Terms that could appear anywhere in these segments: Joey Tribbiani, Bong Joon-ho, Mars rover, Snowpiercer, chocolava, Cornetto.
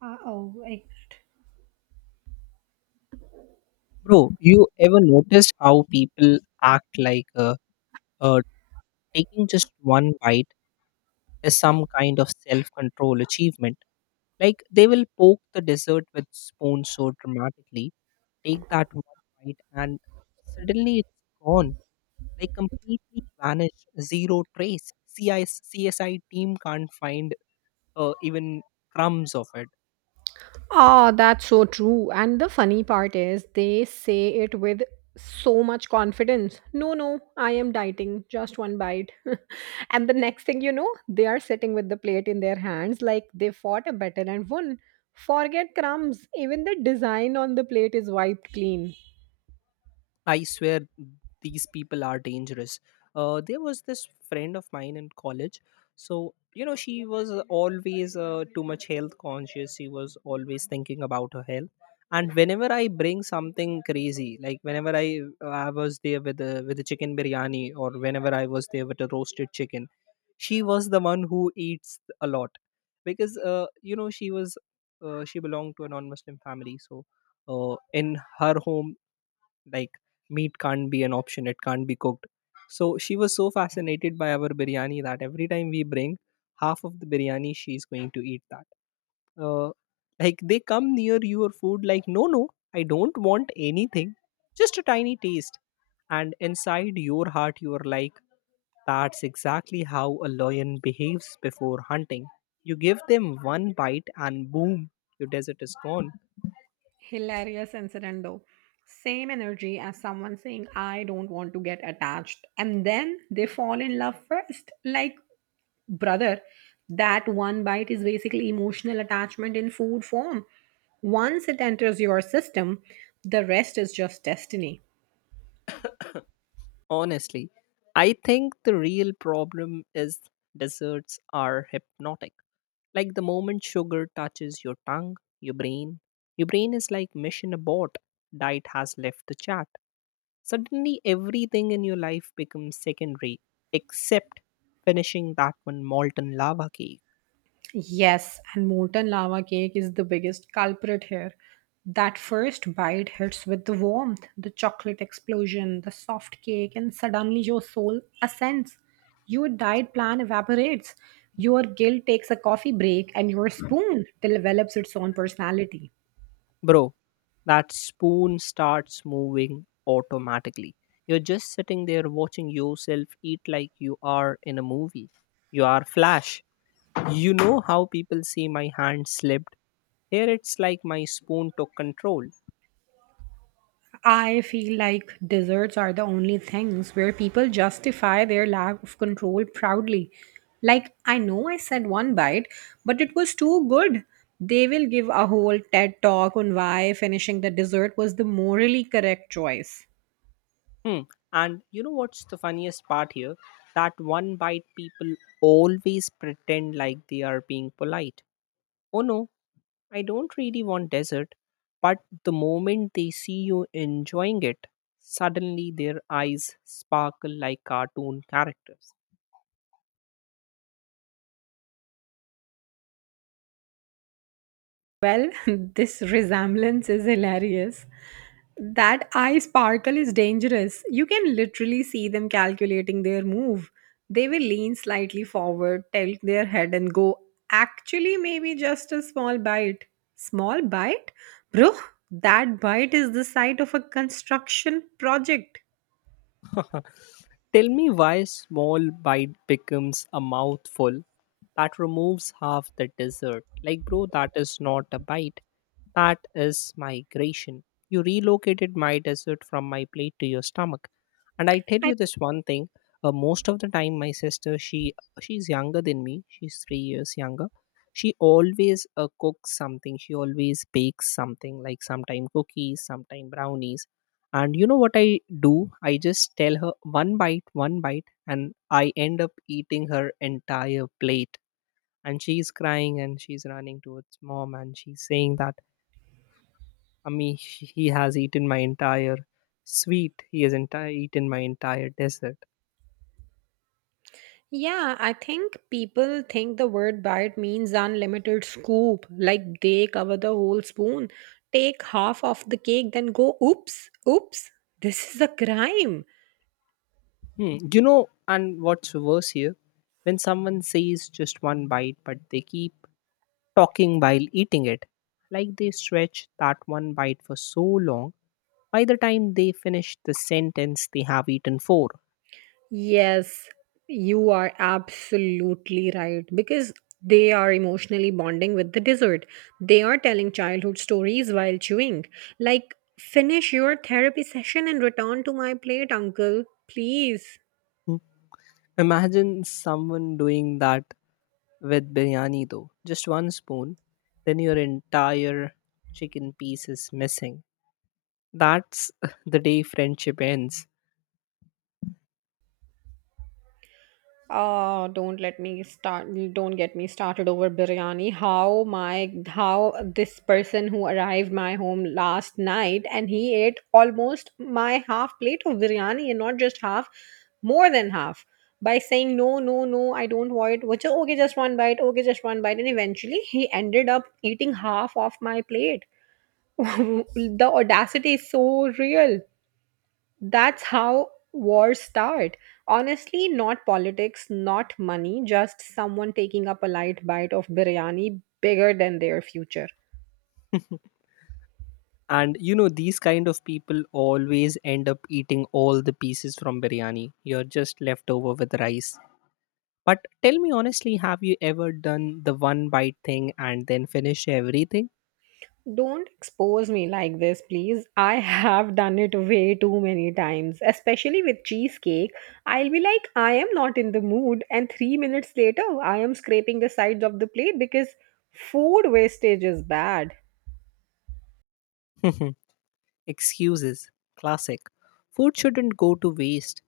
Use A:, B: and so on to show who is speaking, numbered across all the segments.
A: Uh, oh, I,
B: Bro, you ever noticed how people act like uh, taking just one bite is some kind of self control achievement? Like they will poke the dessert with spoon so dramatically, take that one bite, and suddenly it's gone, like completely vanished, zero trace. CI, team can't find even crumbs of it.
A: Ah, that's so true. And the funny part is, they say it with so much confidence. No, no, I am dieting, just one bite. And the next thing you know, they are sitting with the plate in their hands like they fought a battle and won. Forget crumbs, even the design on the plate is wiped clean.
B: I swear these people are dangerous. There was this friend of mine in college. So, you know, she was always too much health conscious. She was always thinking about her health. And whenever I bring something crazy, like whenever I was there with the chicken biryani, or whenever I was there with a roasted chicken, she was the one who eats a lot, because you know she was she belonged to a non-Muslim family, so in her home like meat can't be an option, it can't be cooked. So she was so fascinated by our biryani that every time we bring, half of the biryani she's going to eat that. uh, like they come near your food like, no no, I don't want anything, just a tiny taste. And inside your heart you're like, that's exactly how a lion behaves before hunting. You give them one bite and boom, your desert is gone.
A: Hilarious incident though. Same energy as someone saying, I don't want to get attached. And then they fall in love first. Like, brother, that one bite is basically emotional attachment in food form. Once it enters your system, the rest is just destiny.
B: Honestly, I think the real problem is desserts are hypnotic. Like the moment sugar touches your tongue, your brain is like mission abort. Diet has left the chat. Suddenly, everything in your life becomes secondary except finishing that one molten lava cake.
A: Yes, and molten lava cake is the biggest culprit here. That first bite hits with the warmth, the chocolate explosion, the soft cake, and suddenly your soul ascends. Your diet plan evaporates. Your guilt takes a coffee break and your spoon develops its own personality.
B: Bro, that spoon starts moving automatically. You're just sitting there watching yourself eat like you are in a movie. You are Flash. You know how people say my hand slipped? Here it's like my spoon took control.
A: I feel like desserts are the only things where people justify their lack of control proudly. Like, I know I said one bite, but it was too good. They will give a whole TED talk on why finishing the dessert was the morally correct choice.
B: Hmm. And you know what's the funniest part here? That one bite people always pretend like they are being polite. Oh no, I don't really want dessert, but the moment they see you enjoying it, suddenly their eyes sparkle like cartoon characters.
A: Well, this resemblance is hilarious. That eye sparkle is dangerous. You can literally see them calculating their move. They will lean slightly forward, tilt their head, and go, actually, maybe just a small bite. Small bite? Bro, that bite is the site of a construction project.
B: Tell me why small bite becomes a mouthful that removes half the dessert. Like, bro, that is not a bite. That is migration. You relocated my dessert from my plate to your stomach. And I tell you
A: I,
B: this one thing. Most of the time, my sister, she's younger than me. She's 3 years younger. She always cooks something. She always bakes something. Like sometime cookies, sometime brownies. And you know what I do? I just tell her one bite, and I end up eating her entire plate. And she's crying and she's running towards mom and she's saying that, Ami, he has eaten my entire sweet. He has entire eaten my entire dessert.
A: yeah, I think people think the word bite means unlimited scoop, like they cover the whole spoon, take half of the cake, then go, oops, oops, this is a crime.
B: Hmm. You know, and what's worse here, when someone says just one bite, but they keep talking while eating it, like they stretch that one bite for so long. By the time they finish the sentence, they have eaten four.
A: Yes, you are absolutely right because they are emotionally bonding with the dessert. They are telling childhood stories while chewing. Like, finish your therapy session and return to my plate, uncle, please.
B: Hmm. Imagine someone doing that with biryani though. Just one spoon, then your entire chicken piece is missing. That's the day friendship ends.
A: Oh, don't let me start. Don't get me started over biryani. How this person who arrived my home last night and he ate almost my half plate of biryani, and not just half, more than half, by saying no, no, no, I don't want it. Which okay, just one bite. Okay, just one bite, and eventually he ended up eating half of my plate. The audacity is so real. That's how wars start. Honestly, not politics, not money, just someone taking up a light bite of biryani bigger than their future.
B: And you know, these kind of people always end up eating all the pieces from biryani. You're just left over with rice. But tell me honestly, have you ever done the one bite thing and then finish everything?
A: Don't expose me like this, please. I have done it way too many times, especially with cheesecake. I'll be like, I am not in the mood, and 3 minutes later, I am scraping the sides of the plate because food wastage is bad.
B: Excuses. Classic. Food shouldn't go to waste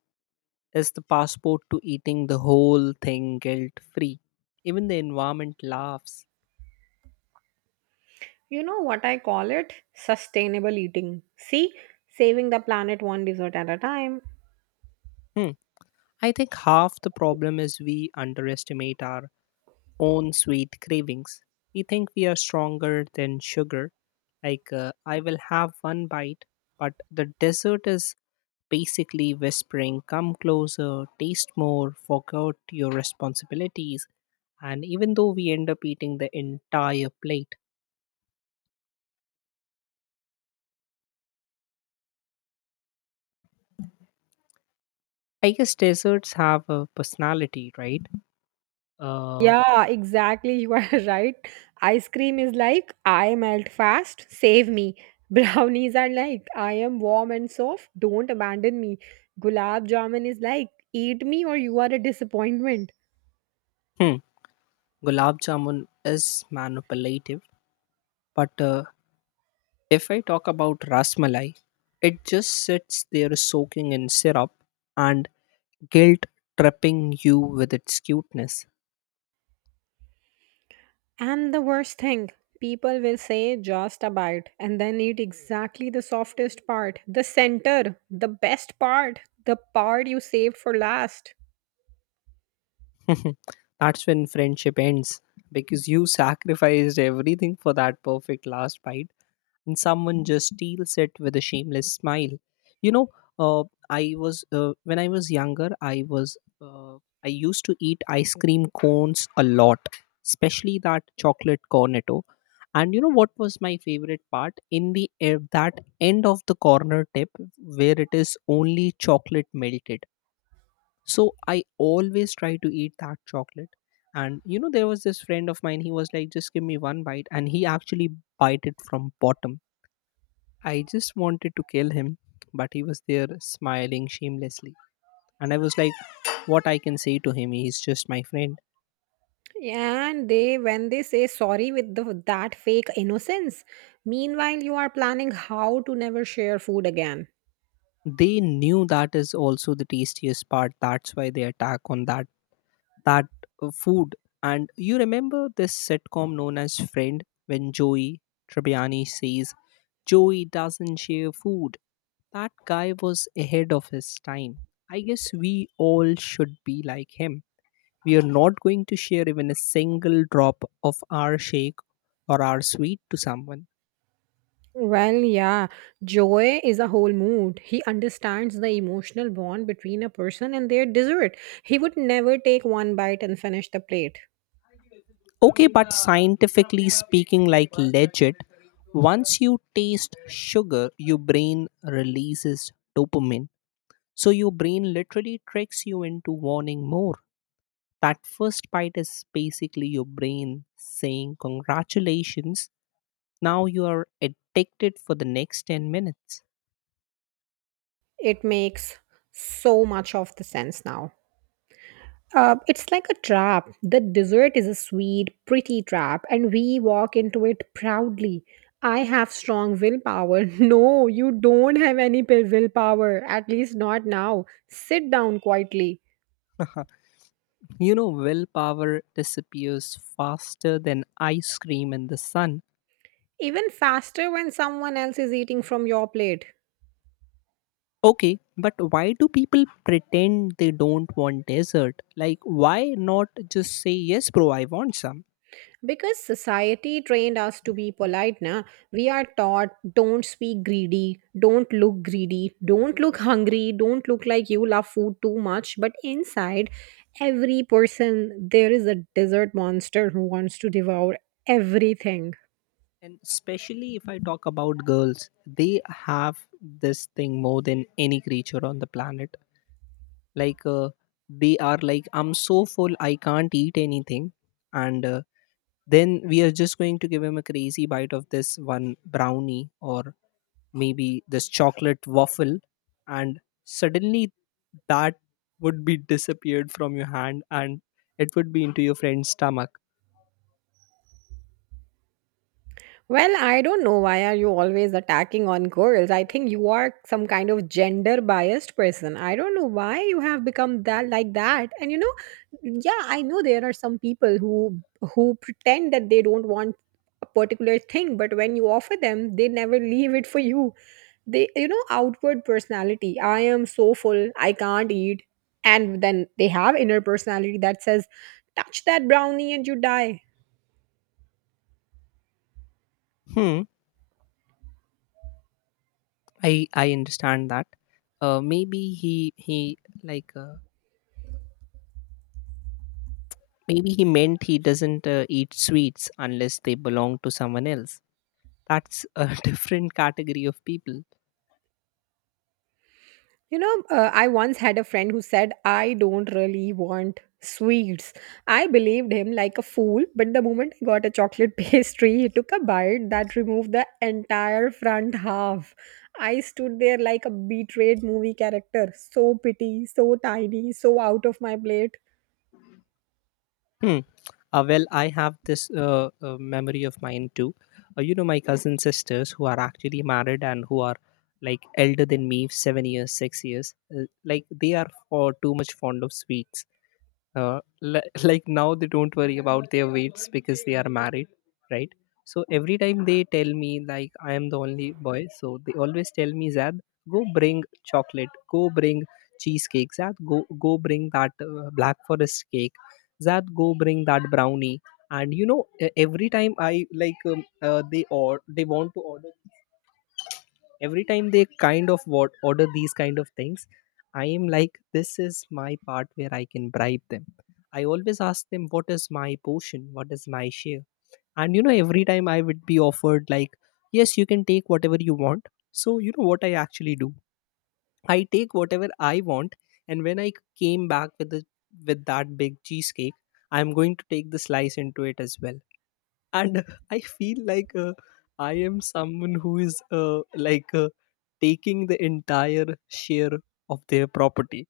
B: is the passport to eating the whole thing guilt free. Even the environment laughs.
A: You know what I call it? Sustainable eating. See, saving the planet one dessert at a time.
B: Hmm. I think half the problem is we underestimate our own sweet cravings. We think we are stronger than sugar. Like, I will have one bite, but the dessert is basically whispering, come closer, taste more, forget your responsibilities. And even though we end up eating the entire plate, I guess desserts have a personality, right? uh,
A: Yeah, exactly. You are right. Ice cream is like, I melt fast, save me. Brownies are like, I am warm and soft, don't abandon me. Gulab jamun is like, eat me or you are a disappointment.
B: Hmm. Gulab jamun is manipulative, but if I talk about rasmalai, it just sits there soaking in syrup and guilt tripping you with its cuteness.
A: And the worst thing, people will say just a bite and then eat exactly the softest part, the center, the best part, the part you saved for last.
B: That's when friendship ends, because you sacrificed everything for that perfect last bite and someone just steals it with a shameless smile. You know, uh, I was when I was younger I was I used to eat ice cream cones a lot, especially that chocolate cornetto. And you know what was my favorite part in that end of the corner tip, where it is only chocolate melted. So I always try to eat that chocolate. And you know there was this friend of mine, he was like, just give me one bite, and he actually bite it from bottom. I just wanted to kill him, but he was there smiling shamelessly. And I was like, what I can say to him? He's just my friend.
A: And they, when they say sorry with that fake innocence, meanwhile, you are planning how to never share food again.
B: They knew that is also the tastiest part. That's why they attack on that food. And you remember this sitcom known as Friend when Joey Tribbiani says, Joey doesn't share food. That guy was ahead of his time. I guess we all should be like him. We are not going to share even a single drop of our shake or our sweet to someone.
A: Well, yeah, joy is a whole mood. He understands the emotional bond between a person and their dessert. He would never take one bite and finish the plate.
B: Okay, but scientifically speaking, like legit, once you taste sugar, your brain releases dopamine. So your brain literally tricks you into wanting more. That first bite is basically your brain saying, congratulations, now you are addicted for the next 10 minutes.
A: It makes so much of the sense now. It's like a trap. The dessert is a sweet, pretty trap, and we walk into it proudly. I have strong willpower. No, you don't have any willpower, at least not now. Sit down quietly.
B: You know, willpower disappears faster than ice cream in the sun.
A: Even faster when someone else is eating from your plate.
B: Okay, but why do people pretend they don't want dessert? Like, why not just say, yes, bro, I want some?
A: Because society trained us to be polite, na? We are taught don't speak greedy, don't look hungry, don't look like you love food too much. But inside every person, there is a desert monster who wants to devour everything.
B: And especially if I talk about girls, they have this thing more than any creature on the planet. Like, they are like, I'm so full, I can't eat anything. And then we are just going to give him a crazy bite of this one brownie or maybe this chocolate waffle, and suddenly that would be disappeared from your hand and it would be into your friend's stomach.
A: Well, I don't know why are you always attacking on girls. I think you are some kind of gender biased person. I don't know why you have become that like that. And you know, yeah, I know there are some people who pretend that they don't want a particular thing, but when you offer them, they never leave it for you. They, you know, outward personality. I am so full, I can't eat. And then they have inner personality that says, touch that brownie and you die.
B: Hmm. I understand that. Maybe he like maybe he meant he doesn't eat sweets unless they belong to someone else. That's a different category of people.
A: You know, I once had a friend who said, I don't really want sweets. I believed him like a fool, but the moment I got a chocolate pastry, he took a bite that removed the entire front half. I stood there like a betrayed movie character, so petty, so tiny, so out of my plate.
B: Hmm. Well, I have this memory of mine too. You know, my cousin sisters who are actually married and who are like elder than me, 7 years, 6 years. Like they are for too much fond of sweets, like now they don't worry about their weights because they are married, right? So every time they tell me like, I am the only boy, so they always tell me, Zad, go bring chocolate, go bring cheesecake, Zad go go bring that black forest cake, Zad go bring that brownie. And you know every time I like they or they want to order, every time they kind of what order these kind of things, I am like, this is my part where I can bribe them. I always ask them, what is my portion, what is my share. And you know every time I would be offered like, yes, you can take whatever you want. So you know what I actually do, I take whatever I want. And when I came back with the with that big cheesecake, I'm going to take the slice into it as well. And I feel like I am someone who is like taking the entire share of their property.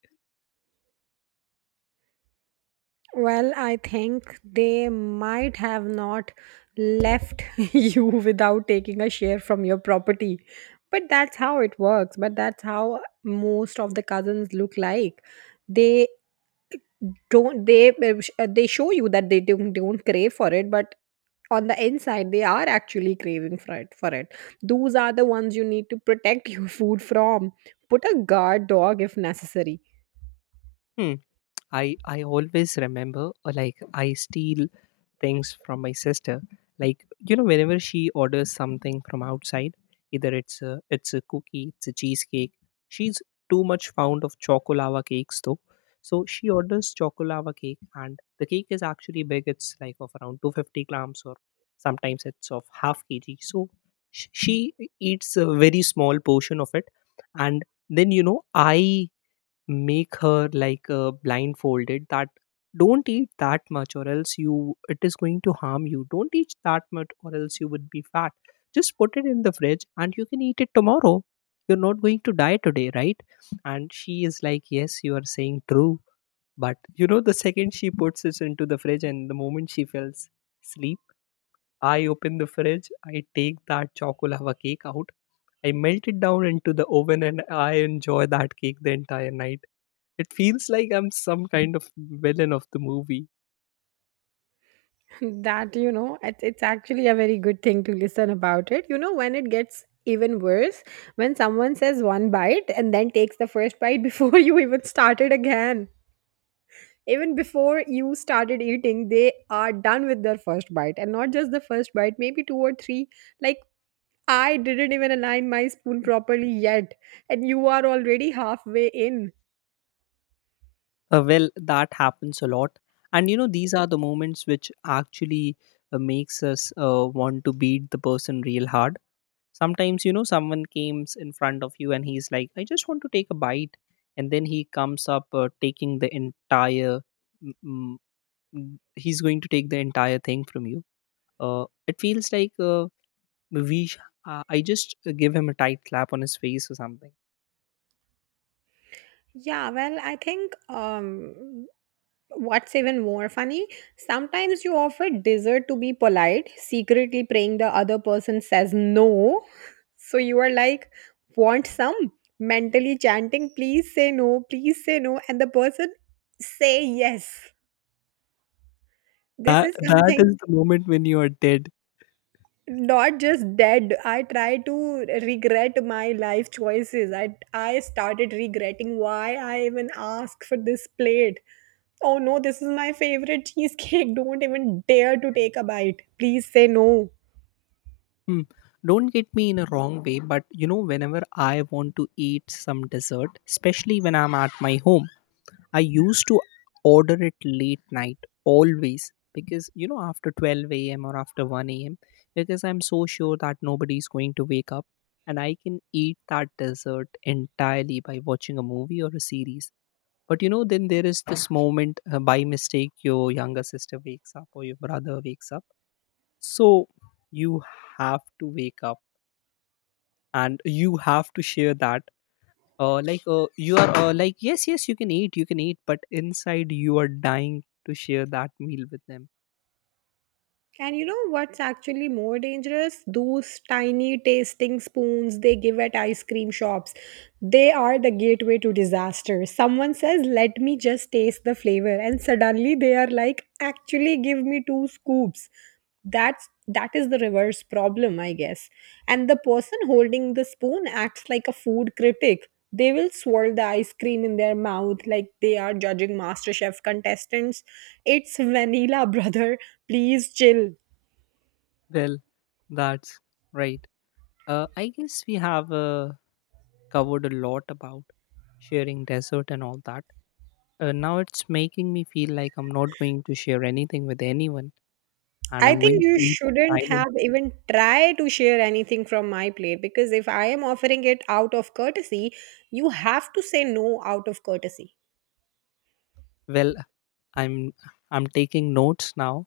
A: Well, I think they might have not left you without taking a share from your property. But that's how it works. But that's how most of the cousins look like. They don't they show you that they don't crave for it, but on the inside they are actually craving for it. Those are the ones you need to protect your food from. Put a guard dog if necessary.
B: Hmm. I always remember like I steal things from my sister. Like you know, whenever she orders something from outside, either it's a cookie, it's a cheesecake. She's too much fond of chocolava cakes though. So she orders chocolava cake, and the cake is actually big. It's like of around 250 grams, or sometimes it's of half kg. So she eats a very small portion of it, and then you know I make her like blindfolded that, don't eat that much or else you it is going to harm you, don't eat that much or else you would be fat, just put it in the fridge and you can eat it tomorrow, you're not going to die today, right? And she is like, yes, you are saying true. But you know the second she puts it into the fridge and the moment she falls sleep, I open the fridge, I take that chocolava cake out, I melt it down into the oven and I enjoy that cake the entire night. It feels like I'm some kind of villain of the movie.
A: That, you know, it's actually a very good thing to listen about it. You know, when it gets even worse, when someone says one bite and then takes the first bite before you even started again. Even before you started eating, they are done with their first bite. And not just the first bite, maybe two or three. Like, I didn't even align my spoon properly yet. And you are already halfway in.
B: Well, that happens a lot. And you know, these are the moments which actually makes us want to beat the person real hard. Sometimes, you know, someone comes in front of you and he's like, I just want to take a bite. And then he comes up taking the entire, mm, mm, he's going to take the entire thing from you. It feels like we, sh- I just give him a tight clap on his face or something.
A: Yeah, well, I think what's even more funny, sometimes you offer dessert to be polite, secretly praying the other person says no. So you are like, want some? Mentally chanting, please say no, please say no. And the person say yes. This
B: That
A: is
B: that
A: something
B: is the moment when you are dead.
A: not just dead. I try to regret my life choices. I started regretting why I even asked for this plate. Oh no, this is my favorite cheesecake. Don't even dare to take a bite. Please say no.
B: Hmm. Don't get me in a wrong way, but you know, whenever I want to eat some dessert, especially when I'm at my home, I used to order it late night always because you know after 12 a.m. or after 1 a.m., because I'm so sure that nobody's going to wake up and I can eat that dessert entirely by watching a movie or a series. But you know, then there is this moment, by mistake your younger sister wakes up or your brother wakes up, so you have to wake up and you have to share that. Like you are like, yes yes you can eat, you can eat, but inside you are dying to share that meal with them.
A: And you know what's actually more dangerous? Those tiny tasting spoons they give at ice cream shops. They are the gateway to disaster. Someone says, let me just taste the flavor. And suddenly they are like, actually, give me two scoops. That is the reverse problem, I guess. And the person holding the spoon acts like a food critic. They will swirl the ice cream in their mouth like they are judging MasterChef contestants. It's vanilla, brother. Please chill.
B: Well, that's right. I guess we have covered a lot about sharing dessert and all that. Now it's making me feel like I'm not going to share anything with anyone, and
A: I
B: I'm going
A: think you
B: to eat it
A: shouldn't
B: silently.
A: have even tried to share anything from my plate because if I am offering it out of courtesy, you have to say no out of courtesy.
B: Well, i'm I'm taking notes now.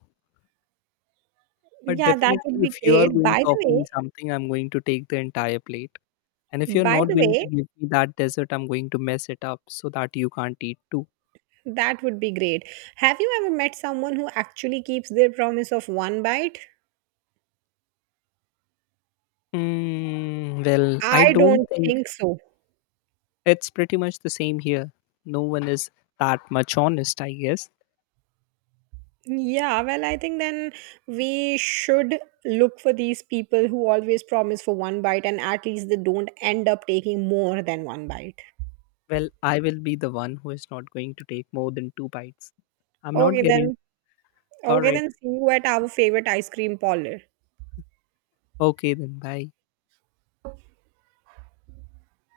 B: But
A: Yeah, that
B: definitely,
A: would be
B: if you are
A: great.
B: going
A: By
B: to
A: the
B: offer me
A: way,
B: something, I'm going to take the entire plate. And if you're
A: by
B: not
A: the
B: going to
A: way,
B: give me that dessert, I'm going to mess it up so that you can't eat too.
A: that would be great. Have you ever met someone who actually keeps their promise of one bite?
B: Mm, well, I
A: I
B: don't
A: don't
B: think
A: think so.
B: it's pretty much the same here. No one is that much honest, I guess.
A: Yeah, well, I think then we should look for these people who always promise for one bite and at least they don't end up taking more than one bite.
B: Well, I will be the one who is not going to take more than two bites. I'm not
A: Okay,
B: getting.
A: then.
B: All
A: Okay,
B: right.
A: then see you at our favorite ice cream parlor.
B: Okay, then. Bye.